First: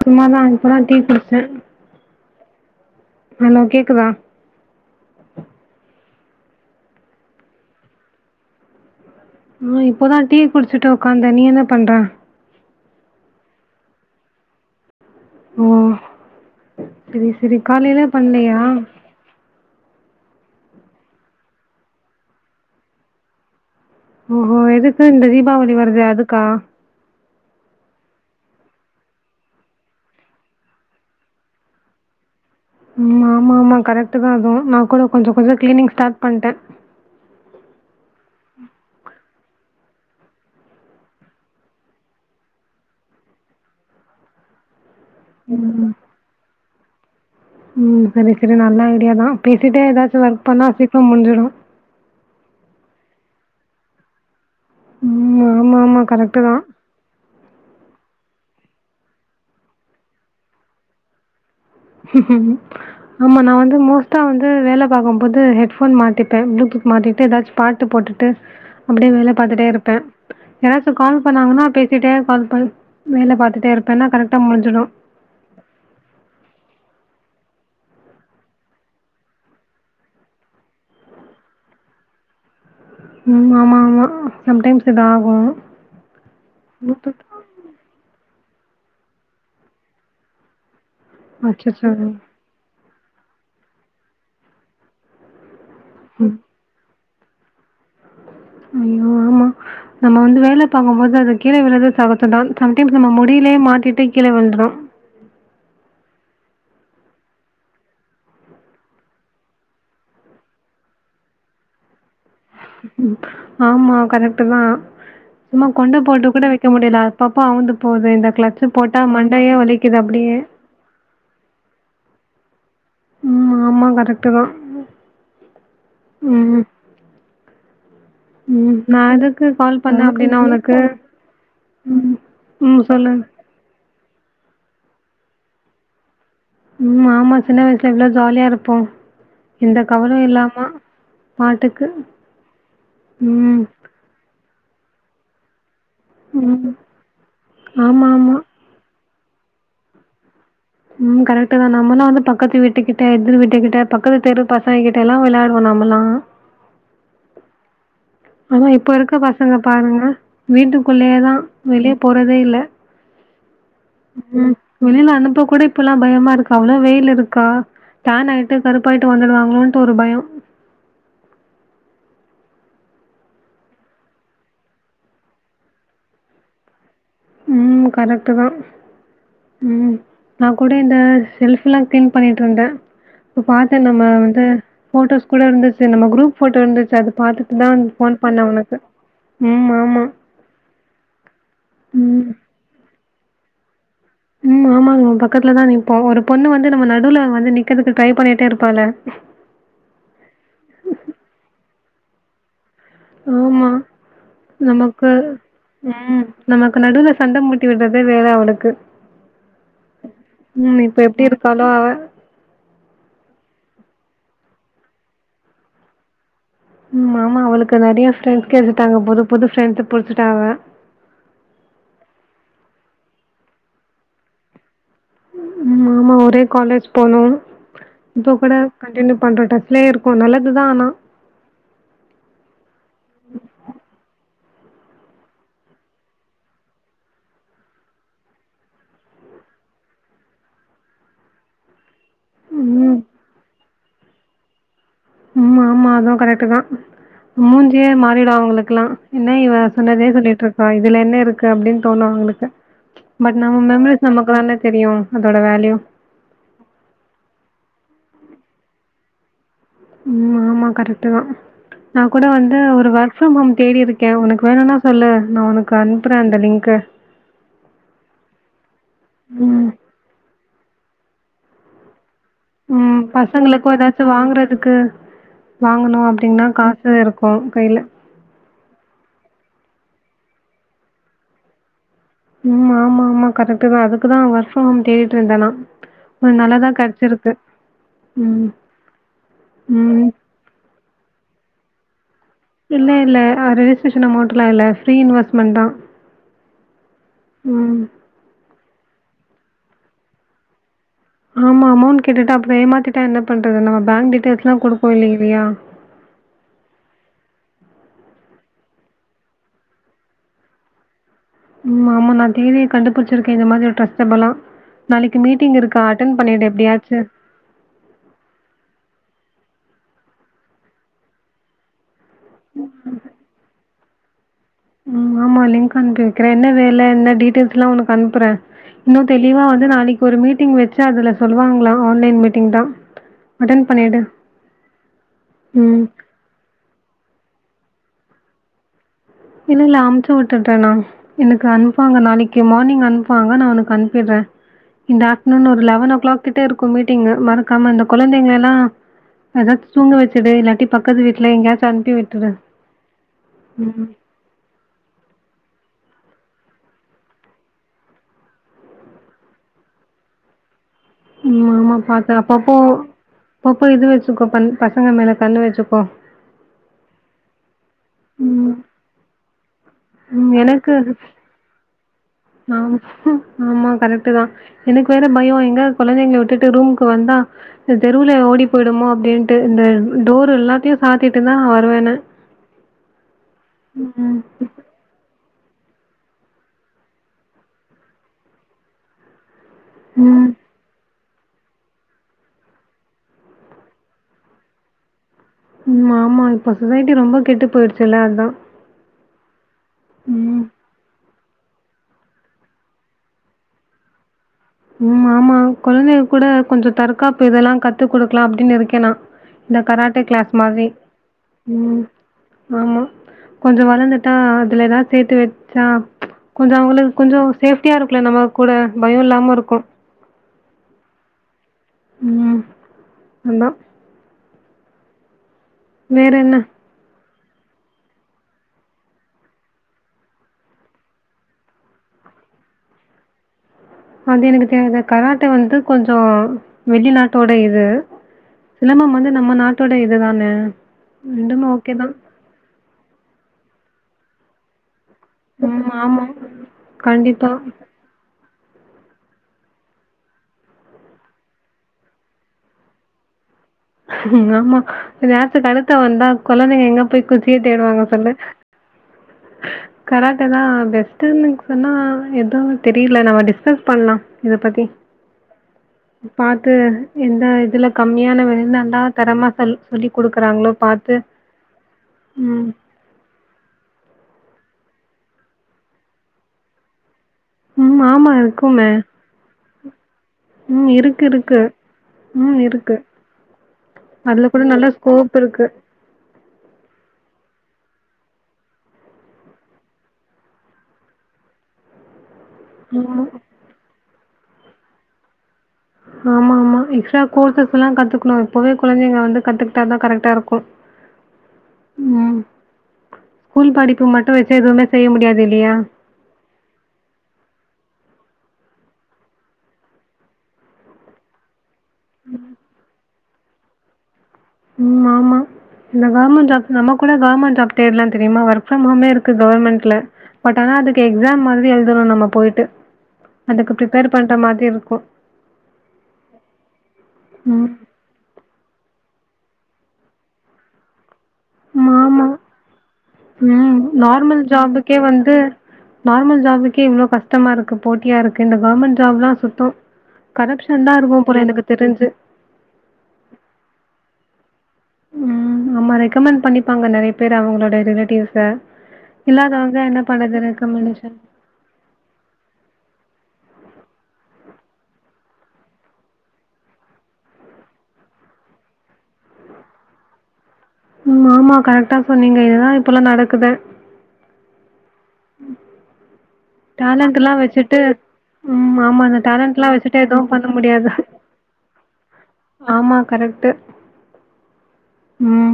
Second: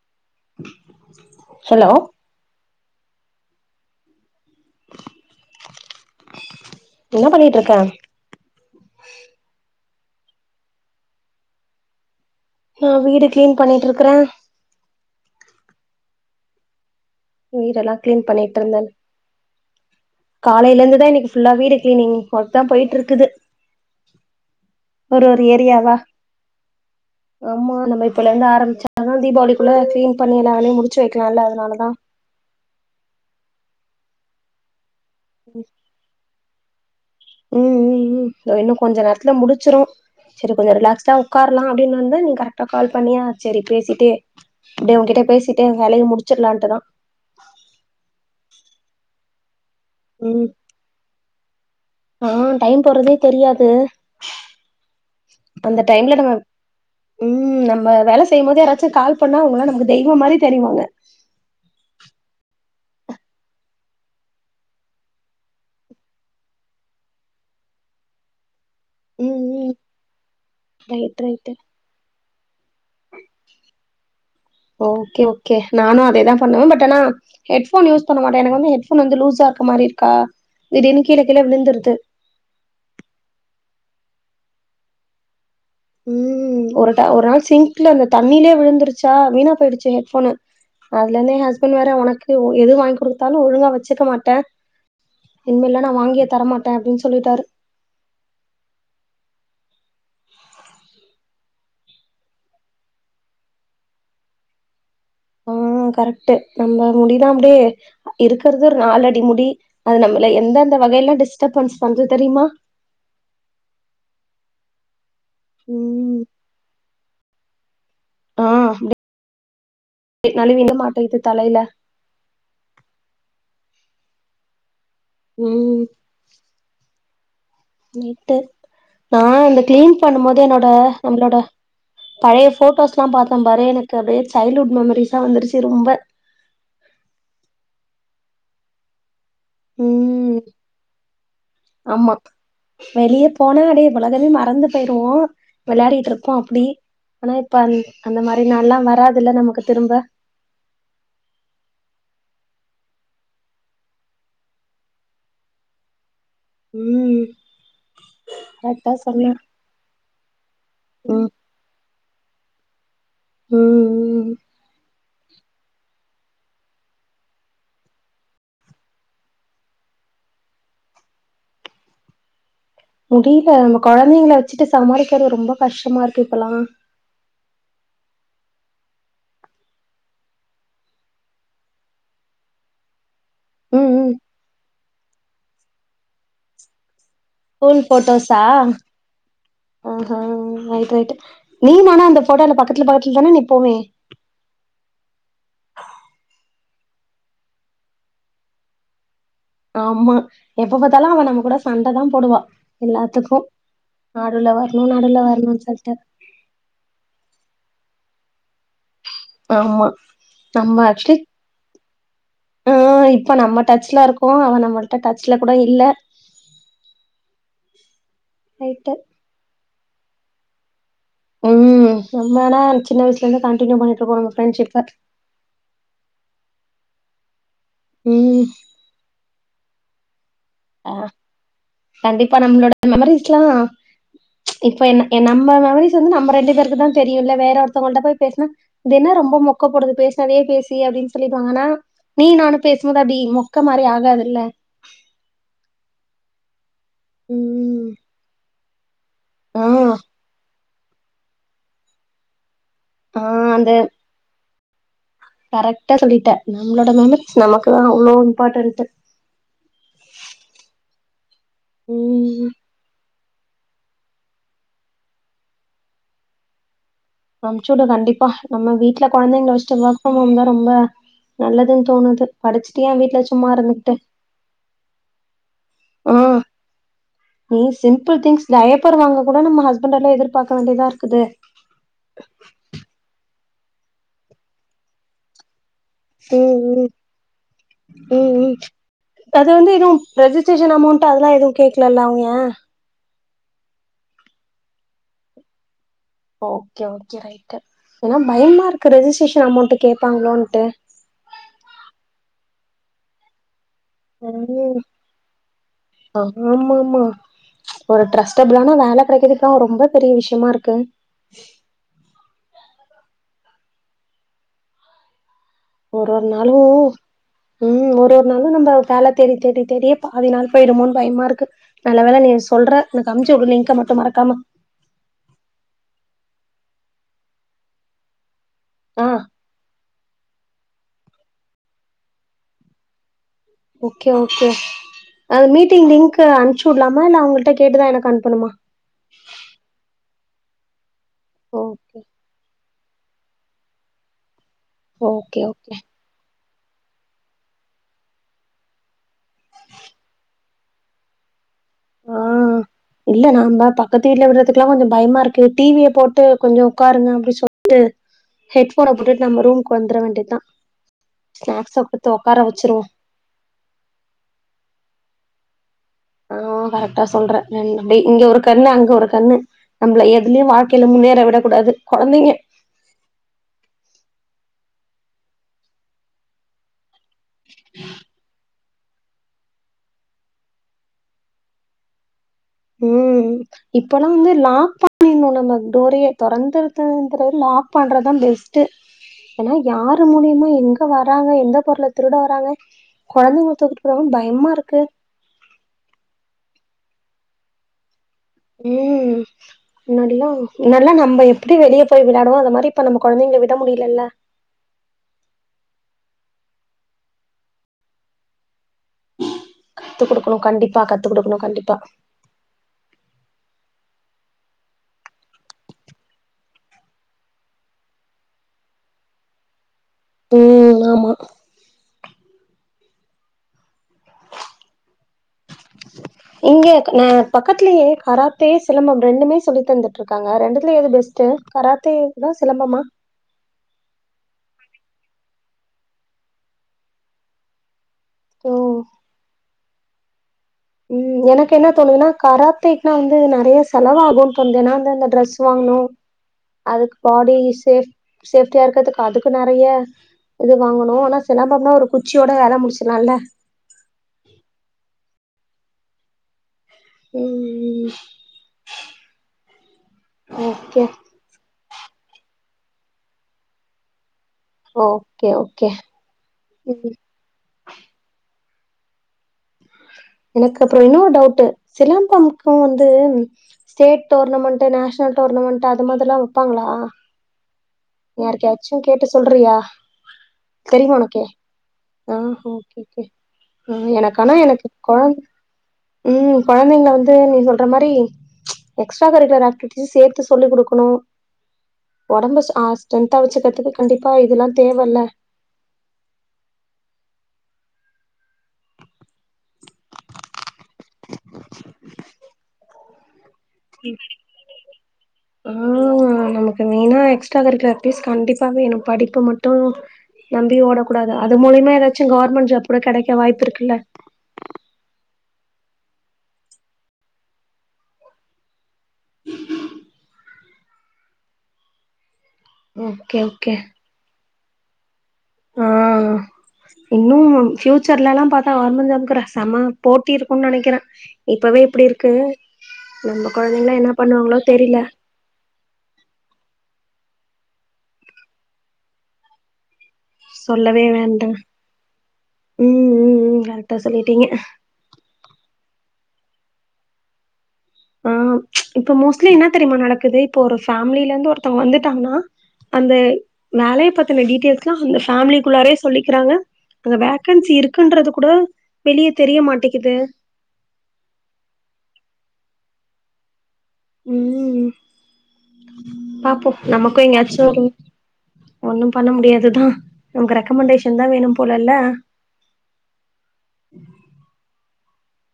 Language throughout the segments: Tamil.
சும்மாதா அதுபுறா டீ குடிச்சே ஹலோ ஹலோ கேக்குதா என்ன பண்ணிட்டு இருக்கே ஆஹ இப்போதா டீ குடிச்சுட்டு உக்காந்த நீ என்ன பண்ற நான் வீடு கிளீன் பண்ணிட்டு இருக்கறே ம் சரி சரி வீடெல்லா காலையிலா கிளீன் பண்ணிட்டு பண்ணலையா இருந்தே காலையில இருந்துதா இன்னைக்கி ஃபுல்லா வீடு கிளீனிங் ஒர்க தா போயிட்டு இருக்குது ஹம் ஓ எதுக்கு ஒரு இந்த ஒரு தீபாவளி ஏரியாவா வருது அதுக்கா ஆமா நம்ம இப்பல இருந்து ஆரம்பிச்சால தா தீபாவளிக்குள்ள கிளீன் பண்ணி எல்லா வேலையு முடிச்சு வைக்கலா இல்ல அதனாலதா ஆமா ஆமா கரெக்ட் தா தோ நா கூட கொஞ்ச கொஞ்ச கிளீன்ங் ஸ்டார்ட் பண்ணிட்ட உம் உம் உம் தொ இன்னு கொஞ்ச நேர் த்ல முடுச்சுரு செரி கொஞ்சொ ரிலாக்ஸ்டா உக்காரலா அப்டின்னொன்த நீ கரெக்டா கால் பண்ணியா சேரி பேசிட்டே அப்டே ஒங்கிட்ட பேசிட்டே வெலைய முடுச்சுர்லான்ட்டுதா உம் சரி செரி நல்ல ஐடியா தா பே சிட்டே எதாச்சு ஒர்க் ம் பண்ணா சீக்ரொம் முஞ்சுரூ ஆ டைம் போறதே தெரியாது ம் ஆமா அந்த ஆமா டைம்ல நம்ம கரெக்ட் தான் உம் நம்ம வேல செய்யும்போது யாராச்சு கால் பண்ணா அவுங்களா நமக்கு தெய்வொம்மாரி தெரிவாங்க ஆமா நா வந்து மோஸ்ட்டா வந்து வேல பாக்கும் போது ஹெட்போன் மாட்டிப்பே ப்ளூடூத் மாட்டிட்டு எதாச்சு பாட்டு போட்டுட்டு அப்டே வேல ம் பாத்துட்டே ம் இருப்பே யாராச்சு ரைட் கால் ரைட்டு பண்ணாங்கன்னா பேசிட்டே கால் பல் வேல பாத்துட்டே இருப்பேன்னா கரக்ட ஓக்கே ஒக்கே நானு அதேதா பண்ணுவ பட் டெனா ஹெட்ஃபோன் யூஸ் பண்ண மாட்டே எனக்கு வந்து ஹெட்போன் வந்து லூஸாருக்க மாரி இருக்கா திடீர்னு கீழ கீழ விழுந்துர்து ஆமா ஆமா ஆமா சம்டைம்ஸ் இது ஆகு உம் ஒருட ஒரு நாள் சிங்க்லருந்த த ண்ணிலே விழுந்துருச்சா வீணா போயிடுச்சு ஹெட்ஃபோனு அதுலந்தே ஹஸ்பண்ட் அச்சச்சோ! வேர ஒனக்கு ஒ எது வாங் குடுத்தாலு ஒழுங்கா வச்சுக்க மாட்டே இனிமெல்லா நா வாங்கியே ம். தரமாட்டே அப்டின் சொல்லிட்டாரு ஐயோ ஆமா நம்ம வந்து வேல பாக்கும் போது அத கீழே விழுந்து சகஜதா சம்டைம்ஸ் நம்ம முடியிலே மாட்டிட்டு கீழ விழுந்துரு ஆ கரெக்ட்டு நம்ம முடிதா அப்டே இருக்கறது ஒர் நாலடி முடி அது நம்மள எந்தந்த வகையெல்லா டிஸ்டர்பன்ஸ் பண்து தெரியுமா ஆமா கரெக்ட்டு தா சும்மா கொண்ட ம் போட்டு கூட வைக்க முடில அ பப்பா அவுந்து போது இந்த க்ளச்சுப் போட்டா மண் டையே வலி நழுவில இது மாட்டு இது தலையில ம் ஆமா கரெக்ட்டு தா ம் உம் உம் நைட்டு நா எதுக்கு இந்த கால் க்ளீன் பண்ணேன் நமக்கு பண்ணும் அப்படின்னா போது என்னோட உனக்கு வீட்ல நம்ளோட ம். பழைய ம். ஃபோட்டோஸ்ல்லா சொல்லு. பாத்தோம்பாரு எனக்கு அதே சைல்ட்ஹுட் மெமரிஸ் செவந்துருச்சு ரொம்ப உம் ஆமா சின்ன வயசுல எவ்ளோ ஜாலியாருப்போ உம் பாட்டுக்கு. ஆமா வெளிய ம். போனா அடியே உலகமே மறந்து போயிருவோ விளையாடிட்டு இருப்போ அப்டி ம். ஆனா இப்ப ஆமா, அந்த ஆமா. மாரி நாள்லா வராதுல்ல நமக்கு திரும்ப உம் கரெக்ட் தா நமல்லாம் வந்து பக்கத்து விட்டுக்கிட்ட எதிர் விட்டுக்கிட்ட பக்கத்து தெரு பசங்கக்கிட்ட எல்லாம் விளையாடுவோம் நம்மல்லாம் ம் ஆனா இப்ப கரெக்டா இருக்க சொன்ன பசங்க பாருங்க வீட்டுக்குள்ளேயே ம் தா வெளியே போறதே இல்ல ம் உம் வெளில அனுப் ப்ப கூட இப்பல்லா பயமா இருக்கு அவ்வளோ வெயில் இருக்கா டேன் ஆயிட்டு கருப்பாயிட்டு வந்துடுவாங்களோன்ட்டு ஒரு பயம் முடியல நம்ம கொழந்தைங்கல வச்சிட்டு சமாளிக்கிறது ரொம்ப கஷ்டமா இருக்கு இப்பல்லா ம் கரெக்ட்டு தா ம் நா கூட இந்த செஷ்ல்ஃபல்லாம் க்ளீன் பண்ணிட்டு இருந்தே இப்ப பாத்தே ம் நம்ம ம் வந்து போட்டோஸ் கூட இருந்துச்சு நம்ம குரூப் போட்டோ இருந்துச்சு அது பார்த்துட்டு தான் ஃபோன் போட்டோஸா பண்ணேன் உனக்கு. ம். ஹ ஆமா. ஹ ரைட் ரைட் நீ ஆனா அந்த ம். போட்டோல பக்கத்தில பக்கத் கீதான நிப்போமே ம் ஆமாங்க பக்கத்துலதா நிப்போ ஒரு பொண்ணு வந்து நம்ம நடுல வந்து நிக்கதுக்கு ட்ரை பண்ணிட்டே இருப்பால ஆமா எப்ப பாத்தாலு அவ நம்ம கூட சண்ட தான் போடுவா எல்லாத்துக்கு ஆமா நடுல வரணு நமக்கு நடுல வரணுன்னு சொல்ட்டு உம் நமக்கு நடுவுல சண்ட மூட்டி விடுறது தே வேல அவனுக்கு ஆமா நம்ம ஆக்சுவலி எப்டி இருக்காளோ அவ. ஆஹ் இப்ப நம்ம டச்ல இருக் கோ அவ நம்மள்ட்ட டச்ல கூட இல்ல மாமா அவளுக்கு நெறைய ஃப்ரண்ட்ஸ் ரைட்டு கெடச்சிட்டாங்க புது புது ஃப்ரண்ட் பொறுச்சுட்டாவ உம் நம்மனா சின்ன வயசுல இருந்து கண்டினியூ பண்ணிட்டு இருக்கோ நம்ம ஃப்ரெண்ட்ஷிப்ப ம் ஆமா ஒரே காலேஜ் போனோ ப்போ ம் கூட கண்டினியூ பண்ற டக் லே இருக்கு நல்லது அ கண்டிப்பா நம்மளோட மெமரிஸ்லா ப்ச் இப்ப என் என்ன நம்ம மெமரீஸ் வந்து நம்ம ரெண்டு பேருக்குதா தெரியுல்ல வேற ஒருத்தவங்கள்ட்ட போய் பேசுனா இது என்ன ரொம்ப மொக்கப்போடுது பேசினதே பேசி அப்படின்னு சொல்லிடுவாங்கனா நீ நானும் ம். பேசும்போது அப்படி மொக்க மாரி ஆகு ஆகாதுல ம் மாமா அதுவு கரெக்ட்தா மூஞ்சியே ம் மாறிடு அவங்களுக் க்லா என்ன இவ ஆ சொன்னதே சொல்லிட்டு இருக் ஆ இதுல என்ன இருக்கு அப்டின் தோணு உங்களுக்கு ஆ பட் நம்ம அந்த மெமரிஸ் நம்மக்கு தான தெரியு கரெக்டா சொல்லிட்ட நம்ளோட மெமரிஸ் நமக்கு தா எவ்ளோ இம்பார்டருட்ட் ம் ஆமா கரெக்ட்டு தா நா கூட ம் வந்து ஒரு வா [unintelligible] தேடிருக்கே ஒனக்கு வேணுனா சொல்லு நா ஒனக்கு அனுப்றே அந்த லிங்க்கு அனுப்சிவுடு கண்டிப்பா நம்ம வீட்ல கொழந்தைங்கல ம். வச்சிட்டு ஒர்க் ஃப்ரம் ஹோம் தா ரொம்ப நல்லதுன் தோணுது படிச்சுட்டு உம் ஏன் வீட்ல சும்மா பசங்களுக்கு ஏதாச்சு வாங்குறதுக்கு வாங்கணும் உம் அப்டின்னா காசு இருக்கும் நீ கையில. சிம்பிள் திங்ஸ் டயாபர் வாங்க கூட நம்ம ஹஸ்பண்ட்லா எதிர் பாக்க வேண்டியதா இருக்குது ம் ஆமா ஆமா கரெக்ட் தா அதுக்குதா ஒர்க் ஃப்ரம் தேடிட்டு இருந்த நா உம் உம் உம் ம். உம் அது வந்து இது ம். ரெஜிஸ்டரேஷன் அமௌண்ட் அதெல்லா எதுவும் கேக் இல்லல்ல அவுங்க இல்ல இல்ல ஆ ரெஜிஸ்ட்ரேஷன் அமௌன்ட்லா இல்ல ஃப்ரீ இன்வெஸ்மெண்ட்தா ஓகே ஓகே ரைட்டு ஏன்னா பயமா இருக் கு ரெஜிஸ்ட்ரேஷன் அமௌண்ட்டு கேப்பாங்களோன்ட்டு ஆமா அமௌண்ட் கேட்டுட்டு அப்றோ ஏமாத்திட்டா என்ன பண்றது நா பேங்க் டீட்டெல்ஸ்லா ம் குடுப்போ இல்லி இல்லயா ஆமா ஆமா ஒரு ட்ரஸ்டபுல்லான வேல கெடைக்கறது தா ரொம்ப பெரிய விஷ்யமாருக்கு ம் ஆமா நா டிவி கண்டுபுடிச்சிருக்கே இந்த மாரி ஒரு ட்ரெஸ்ஸபலா நாளைக்கு மீட் ஒரு ஒரு நாளு ம் ஒரு ஒரு நாளு நம்ப வேலை தேடி தேடி இதுலேயே பாதி நாள் போயிடுமோனு பயமா இருக்கு நல்ல வேலை நீ சொல்ற எனக்கு அனுப்ச்சிவிடு லிங்க்க மட் [unintelligible] மறக்காம ம் ஆமா லிங்க் அனுப்பி வைக்கிறே என்ன வேலை என்ன டீட்டெயில்ஸ்லா உனக்கு அனுப்புறே இன்னு ஆ தெளிவா வந்து நாளைக் ஒரு மீட்டிங் வெச்சு அதுல சொல்லுவாங்களா ஆன்லைன் மீட்டிங்தா ஓகே ஓகே அது மீட்டிங் ம். லிங்க் அனுப்ச்சு விடலாமா இல்ல அவங்க கிட்ட கே கேட்டுதா எனக்கு அனுப்பனுமா இல்லல்ல அம்ச் சு வுட்டுட்டே நா எனக்கு அனுப்புவாங்க ஓகே நாளைக்கி மார்னிங் அன் ப்புவாங்க நா ஒனக்கு அனுப்பியற இந்த ஓகே ஆஃப்டநூன் ஒரு ஓகே லெவன் ஓ கிளாக் கிட் ட்டே இருக்கு மீட்டிங்கு மறக்காம இந்த கொழந்தைங்கலெல்லா எதா தூங்க வச்சுடு இல்லாட்டி பக்கத்து வீட்ல எங்காசு ஆஹ் இல்ல நாம்ப பக்கத்து வீட்ல விடுற துக்கெல்லா கொஞ்சோ பயமா இருக்கு டிவிய போட்டு கொஞ்சோ உட்காருங்க அப்டினு சொல்டு ஹெட்போன போட்டுட்டு நம்ம ரூமுக்கு வந்துர வேண்டியதா உம் ஸ்நாக்ஸ ஆமா குடுத்து பாத்த உட்கார அப்பப்போ வச்சிருவோ அப்பப்போ இது வச்சுக்கோ பண் பசங்க மேல கண்ணு வச்சுக்கோ ஆ கரெக்டா சொல்ற ரெண் அப்டி இங்க ஒரு ம் கண்ணு அங்க ஒரு கண்ணு நம்மள எதுலயு வாழ்க்கைல முன்னேற விடக் கூடாது ஆம் ஆமா கரக்ட் டுதா எனக்கு வேற பயோ எங்க கொழந்தைகள விட்டுட்டு ரூம்க்கு கு வந்தா ந்த தெருவுல ஓடிப் போய்டுமோ அப்டின்ட்டு இந்த டோர் எல்லாத்தையு சாத்திட்டுதா வருவனே உம் இப்பல்லா வந்து லாக் பண்ணிரனு நம்ம டோரையே தொறந்துறது லாக் பண்றதுதா பெஸ்ட்டு எனா யாரு ம் மூலியமா எங்க வர வராங்க எந்த பொருள திருட வராங்க கொழந்தைங்கள தூக்கிட்டு போறங்க பயமா இருக்கு உம் ஆமா இப்ப சொசைட்டி ரொம்ப கெட்டு போயிடுச்சுல்ல அது உம் முன்னாடிலா ம் முன்னாடியெல்லா நம்ம இப்டி வெளிய போய் விளையாடுவோ அது மாரி இப்ப நம்ம கொழந்தைங்கள விட முடியலல்ல உம் ஆமா கொழந்தைங்க கூட கொஞ்சோ தற்காப்பு இதெல்லா கத்து குடுக்கலா அப்டின்னு இருக்கே நா இந்த கராத்தே கத்து கிளாஸ் குடுக்கணு மாரி கண்டிப்பா கத்து குடுக்கணு கண்டிப்பா உம் ஆமா கொஞ்சோ வளந்து அதுல எதா சேத்து வச்சா கொஞ்சோ அவங்ளுக்கு கொஞ்சோ சேஃப்டியா இருக்குல நம்ம கூட பயோ இல்லாம இருக்கு கோ உம் உம் அதா இங்கயே கொண்னா பக்கத்துலையே கராத்தே சிலம்பம் ரெண்டுமே சொல்லி தந்துட்டு இருக்காங்க ரெண்டுத்துல எது பெஸ்ட்டு கராத்தே தா சிலம்பமா அது எனக்கு தெரியாது கராத்தே வந்து கொஞ்சோ வெளிநாட்டோட இது ஓ சிலம்பம் வந்து நம்ம நாட் நாடோட இதுதானே உம் எனக்கு என்ன தோணுதன்னா கராத் த்தே நா வந்து நெறைய செலவாகுன்னு தோனுது நா வண்ட்டு அந்தந்த ட்ரெஸ் ம். வாங்கணு ஆமா. அதுக்கு கண்டிப்பா. பாடி சேஃப் சேஃப்டியா இருக்கிறதுக்கு அதுக்கு நெறைய இது வாங்கணு ஆனா சிலம்பம்னா ஒரு குச்சியோட வேல முடிச்சலாம்ல்ல கணத்த வந்தா குழந்தை போய் குச்சிய தேடுவாங்க ம் சொல்லு ஓகே தெரியல நம்ம டிஸ்கஸ் பண்ணலா இத பத்தி ஓகே ஓகே பாத்து ம் எந்த இதுல கம்மியான வில நல்லா தரமாதல் எனக்கு அப்புற இன்னு டவுட் ம். சிலம்பம்ப்க வந்து ஸ்டேட் டோர்னமெண்டட் நேஷ்னல் டூர்னமெண்ட் அது மாதிர எல்லா வெப்பாங்களா ம். ஆமா இருக்குமே. யாருக்குாச்சு கேட்டு சொல்றியா ம். தெரியுமா இருக்கு உனக்கே இருக்கு. ஆஹ்ஹ ம். இருக்கு. ஓகே ஓகே அதுல எனக்கனா கூட எனக்கு நல்ல கொழந்த ஸ்கோப் இருக்கு. உம் கொழந்தைங்கள வந்து நீ சொல்ற மாரி எக்ஸ்ட்ரா கரிகுலர் ஆக்டிவி சேத்து சொல்லி கொடுக்கணு ஒடம்பு அ ஆமா. ஸ்டரென்தா வச்சுக்கிறதுக்கு கண்டி ப்பா இதெல்லா தேவல்ல ஆமா ஆமா எக்ஸ்ட்ரா கோர்சஸ் எல்லா கத்துக்கணு இப்பவே கொழந்தைங்க வந்து கத்துக்கிட்டா தா கரெக்டா இருக்கு உம் எதுவுமே செய்ய முடியாது இல்லையா? ஆஹ் நமக்கு மெய்ன எக்ஸ்ட்ரா கரிகுலர் [unintelligible] கண்டிப்பா வேணு படிப்பு மட்டும் நம்பி ஓடக்கூடாது அது மூலை ஏதாச்சு கவர்மென் ஜாப் கூட கெடைக் இப்ப வாய்ப்பு இருக்குல்ல உம் ஆமா இந்த கவர்மெண்ட் ஜாப் நம்ம கூட கவர்மெண்ட் ஜாப் தேடுலாம் தெரியுமா ஒர்க் ஃப்ரம் ஹோமே இருக்கு கவர்மெண்ட்ல பட் ஆனா அதுக்கு எக்ஸாம் மாத்ரி எழுதுணும் நம்ம போய்ட் டு ஓகே அதுக்கு பிப்பேர் பண்ற மாத் திருக்கு ஆஹ் இன்னும் ம். பியூச்சர்ல எல்லா பாத்தா கவ்மெண் ஜாப்க்கு புர செம போட்டி இருக்குன்னு நெனைக்கிறே இப்பவே இப்டி ஆமா. இருக்கு நம்ம ம். கொழந்தைல்லா என்னா நார்மல் பண்ணுவாங்களோ தெரியில கே இவ்ளோ கஷ்டமா இருக்கு போட்டியா இருக்கு இந்த கவர்மெண்ட் ஜாப்ல்லாம் சுத்தம் கரப்ஷன் தான் சொல்லவே இருக்கும் போல வேண்டா எனக்கு தெரிஞ்சு. உம் உம் உம் கரெட்ட சொல்லிட்டீங்க ம் ஆமா ரெக்கமெண்ட் பண்ணிப்பாங்க நறைய பேரு அவ்ங்களோட ஆஹ் இப்ப மோஸ்ட்லி என்ன தெரியுமா நடக்குது பண்றது இப்ப ஒரு ரெக்கமெண்டேஷன். ஃபேமிலில இருந்து ஒருத்தவங்க வந்துட்டாங்கன்னா அந்த வேலைய பாத்தின டீட்டெல்ஸ் எல்லாம் அந்த ஃபேமிலிக்குள்ளாரே சொல்லிக்கிறாங்க அங்க வேக்கன்சி இருக்குன்றது கூட வெளியே தெரிய மாட்டக்கிது உம் ஆமா கரெக்டா சொன்னீங்க இதுதா இப்பெல்லா நடக்குது உம் பாப்போ நமக்கும் டேலண்ட்லாம் எங்காச்சும் வச்சுட்டு வரும் ம் ஆமா ஒண்ணும் அந்த பண்ண டேலண்ட்லாம் முடியாதுதா வச்சுட்டு எதுவும் பண்ண நமக்கு முடியாது. ரெக்கமண்டேஷன் தா வேணு போல இல்ல ஆமா கரெக்டு உம்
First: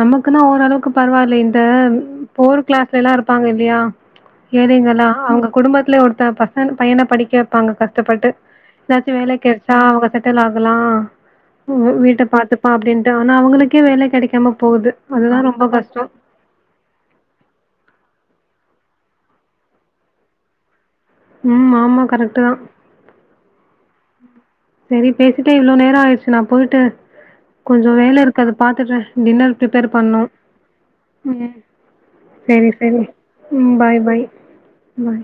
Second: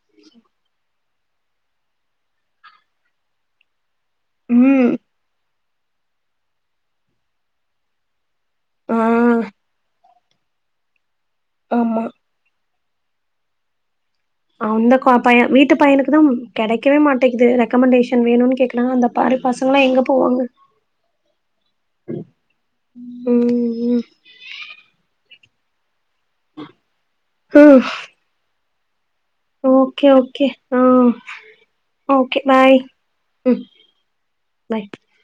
நமக்குன்னா ஓர் அளவுக் கு பரவால்ல இந்த புவர் கிளாஸ்ல எல்லா இருப்பாங்க இல்லையா ம் ஏழைங்கெல்லா அவ்ங்க குடும்பத்துல ஒருத்த பசங் பையன படிக்க வைப்பாங்க கஷ்டப்பட்டு ஆ எதாச்சி வேலை கெடைச்ச அவ்ங்க செட் டிலாகலாம் [unintelligible] ஆமா வீட்ட பாத்து அப்டின்ட்டு ஆனா அவ்களுக்கே வேலை கெடைக் அந்த கொ பையன் வீட்டு பையனுக்கு தா கெடைக்கவே மாட்டேக்குது ரெக்கமண்டேஷன் க்ஷன் வேணும்னு கேக்குனா அந்த பாரி பாசங்கன்னா எங்க போவாங்க உம் ஆமா கரெக்டு தா ம் இதுக்கே இவ்ள நேர ஆய்டுச் செர் நா போயிட்டு ம் கொஞ்சோ வேல இருக்கு அதப் பாத்துட்றேன் டின்னர் ப்ரிப்பேர் ஓகே பண்ணும் ஓகே ஆ ம் ஓகே சரி பாய் சரி ம் பாய் பாய் பாய்